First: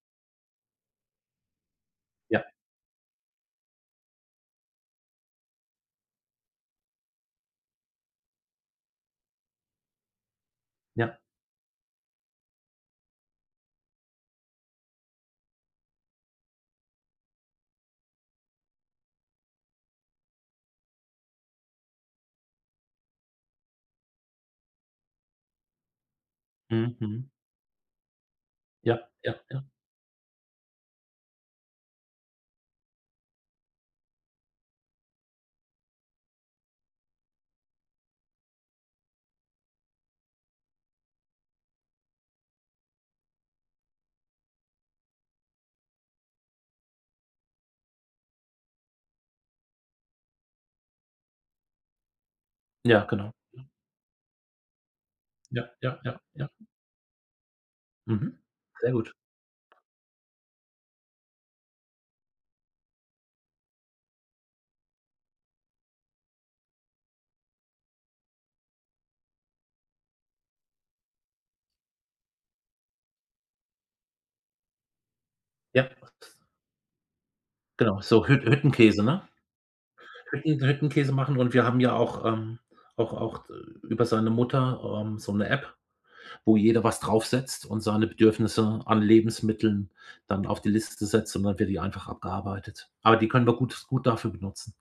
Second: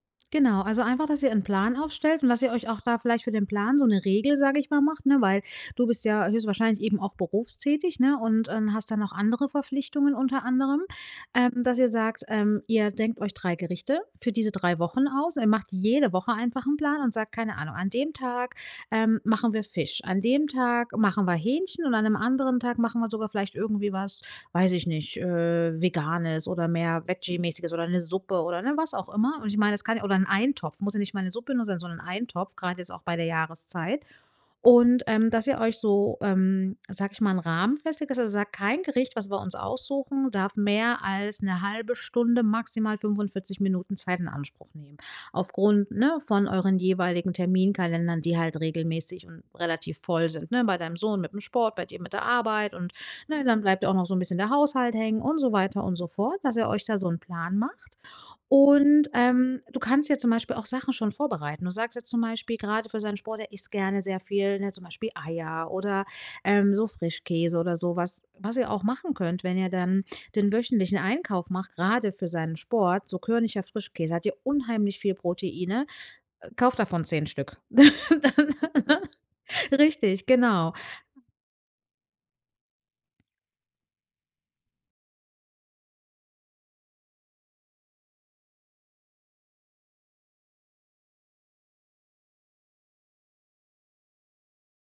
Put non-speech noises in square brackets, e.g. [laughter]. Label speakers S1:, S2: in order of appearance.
S1: Genau, also einfach, dass ihr 'n Plan aufstellt und dass ihr
S2: Ja.
S1: euch auch da vielleicht für den Plan so 'ne Regel, sage ich mal, macht, ne? Weil du bist ja höchstwahrscheinlich eben auch berufstätig, ne? Und und hast dann noch andere Verpflichtungen unter anderem,
S2: Ja.
S1: ähm, dass ihr sagt, ähm, ihr denkt euch 3 Gerichte für diese 3 Wochen aus. Ihr macht jede Woche einfach 'n Plan und sagt, keine Ahnung: „An dem Tag, ähm, machen wir Fisch. An dem Tag machen wir Hähnchen, und an 'nem anderen Tag machen wir sogar vielleicht irgendwie was, weiß ich nicht, äh, Veganes oder
S2: Mhm,
S1: mehr
S2: mhm.
S1: Veggie-mäßiges oder 'ne Suppe“ oder, ne, was
S2: Ja,
S1: auch
S2: ja,
S1: immer. Und ich
S2: ja.
S1: mein, es kann ja oder 'n Eintopf, muss ja nicht mal 'ne Suppe nur sein, sondern Eintopf, grad jetzt auch bei der Jahreszeit. Und, ähm, dass ihr euch so, ähm, sage ich mal, 'n Rahmen festlegt, dass ihr sagt: „Kein Gericht, was wir uns aussuchen, darf mehr als 'ne halbe Stunde, maximal 45 Minuten Zeit in Anspruch nehmen.” Aufgrund, ne, von euren jeweiligen Terminkalendern, die halt regelmäßig und relativ voll sind, ne? Bei deinem Sohn mit 'm Sport, bei dir mit der Arbeit und,
S2: Ja, genau.
S1: ne, dann
S2: Ja.
S1: bleibt ja auch noch so 'n bisschen der Haushalt hängen und so
S2: Ja,
S1: weiter und
S2: ja,
S1: so fort,
S2: ja.
S1: dass ihr euch da so 'n Plan macht.
S2: Mhm, sehr
S1: Und,
S2: gut.
S1: ähm, du kannst ja zum Beispiel auch Sachen schon vorbereiten. Du sagst jetzt zum Beispiel gerade für seinen Sport, er isst gerne sehr viel, ne, zum Beispiel Eier oder, ähm, so Frischkäse oder so was. Was ihr auch machen könnt, wenn ihr dann den wöchentlichen Einkauf macht- grade für seinen Sport- so körniger Frischkäse, hat ja unheimlich viel Proteine.
S2: Ja.
S1: Kauft davon 10 Stück.
S2: Genau, so Hütt
S1: [laughs] Ne?
S2: Hüttenkäse, ne?
S1: Richtig,
S2: Hütten
S1: genau.
S2: Hüttenkäse machen. Und wir haben ja auch, ähm auch auch über seine Mutter, ähm, so 'ne App, wo jeder was draufsetzt und seine Bedürfnisse an Lebensmitteln dann auf die Liste setzt, und dann wird die einfach abgearbeitet. Aber die können wir gut gut dafür benutzen.